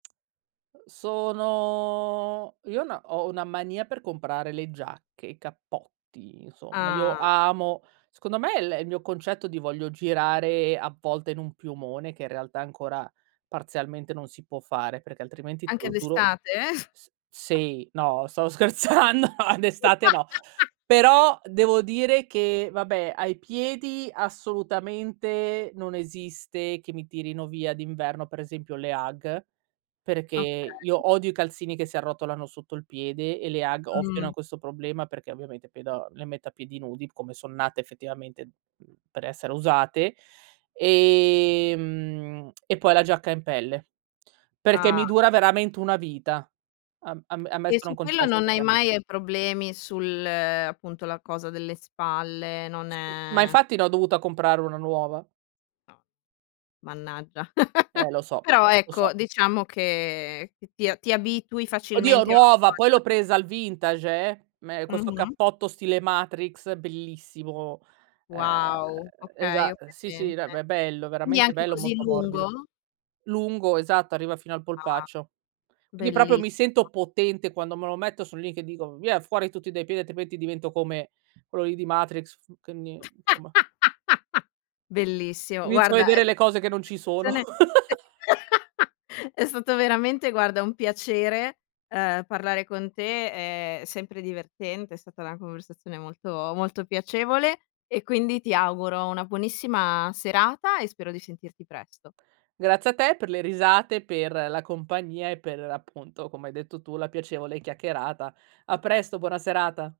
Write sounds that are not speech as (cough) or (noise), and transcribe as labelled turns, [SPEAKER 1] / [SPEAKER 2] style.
[SPEAKER 1] Uhm, sono io ho 'na ho una mania per comprare le giacche, i cappotti, insomma. Io
[SPEAKER 2] Ah!
[SPEAKER 1] amo, secondo me l il mio concetto di voglio girare a volte in un piumone che in realtà ancora parzialmente non si può fare, perché altrimenti te
[SPEAKER 2] Anche
[SPEAKER 1] lo giuro
[SPEAKER 2] d'estate?
[SPEAKER 1] s sì,
[SPEAKER 2] (chuckles)
[SPEAKER 1] no, stavo scherzando, d'estate no.
[SPEAKER 2] (laughs)
[SPEAKER 1] Però, devo dire che, vabbè, ai piedi assolutamente non esiste che mi tirino via d'inverno, per esempio, le Ugg, perché
[SPEAKER 2] Okay.
[SPEAKER 1] io odio i calzini che si arrotolano sotto il piede e le Ugg ovviano
[SPEAKER 2] Mh.
[SPEAKER 1] a questo problema perché ovviamente pedo le metto a piedi nudi come son nate effettivamente, umh, per essere usate, ehm, e poi la giacca in pelle perché mi
[SPEAKER 2] Ah.
[SPEAKER 1] dura veramente una vita. A am
[SPEAKER 2] E
[SPEAKER 1] ammesso e non
[SPEAKER 2] su quello
[SPEAKER 1] concesso
[SPEAKER 2] non
[SPEAKER 1] che
[SPEAKER 2] hai
[SPEAKER 1] cambi
[SPEAKER 2] mai problemi sul, appunto, la cosa delle spalle, non
[SPEAKER 1] Sì, ma
[SPEAKER 2] è
[SPEAKER 1] infatti l'ho dovuta comprare 1 nuova.
[SPEAKER 2] No, mannaggia. (laughs)
[SPEAKER 1] Eh lo so,
[SPEAKER 2] Però
[SPEAKER 1] lo so.
[SPEAKER 2] ecco diciamo che ti ti abitui
[SPEAKER 1] Oddio
[SPEAKER 2] facilmente a
[SPEAKER 1] nuova, poi
[SPEAKER 2] (unintelligible)
[SPEAKER 1] l'ho presa al vintage eh, me questo
[SPEAKER 2] Mh-mh.
[SPEAKER 1] cappotto stile Matrix bellissimo. Ehm,
[SPEAKER 2] Wow! Okay,
[SPEAKER 1] esa
[SPEAKER 2] ho
[SPEAKER 1] Sì, sì,
[SPEAKER 2] presente.
[SPEAKER 1] be è bello,
[SPEAKER 2] Quindi
[SPEAKER 1] veramente
[SPEAKER 2] anche
[SPEAKER 1] bello,
[SPEAKER 2] così
[SPEAKER 1] molto morbido.
[SPEAKER 2] lungo?
[SPEAKER 1] Lungo, esatto, arriva fino al
[SPEAKER 2] Ah,
[SPEAKER 1] polpaccio. Quindi proprio mi
[SPEAKER 2] bellissimo.
[SPEAKER 1] sento potente quando me lo metto sono lì che dico: "Via fuori tutti dai piedi altrimenti divento come quello lì di Matrix", f quindi, insomma
[SPEAKER 2] (laughs) Bellissimo.
[SPEAKER 1] Inizio a
[SPEAKER 2] Guarda, è
[SPEAKER 1] vedere le
[SPEAKER 2] stata
[SPEAKER 1] cose che non ci sono.
[SPEAKER 2] una conversazione
[SPEAKER 1] (laughs)
[SPEAKER 2] (laughs) è stato veramente, guarda, un piacere, ehm, parlare con te, è sempre divertente, è stata una conversazione molto molto piacevole e quindi ti auguro una buonissima serata e spero di sentirti presto.
[SPEAKER 1] Grazie a te per le risate, per la compagnia e per appunto, come hai detto tu, la piacevole chiacchierata. A presto, buona serata.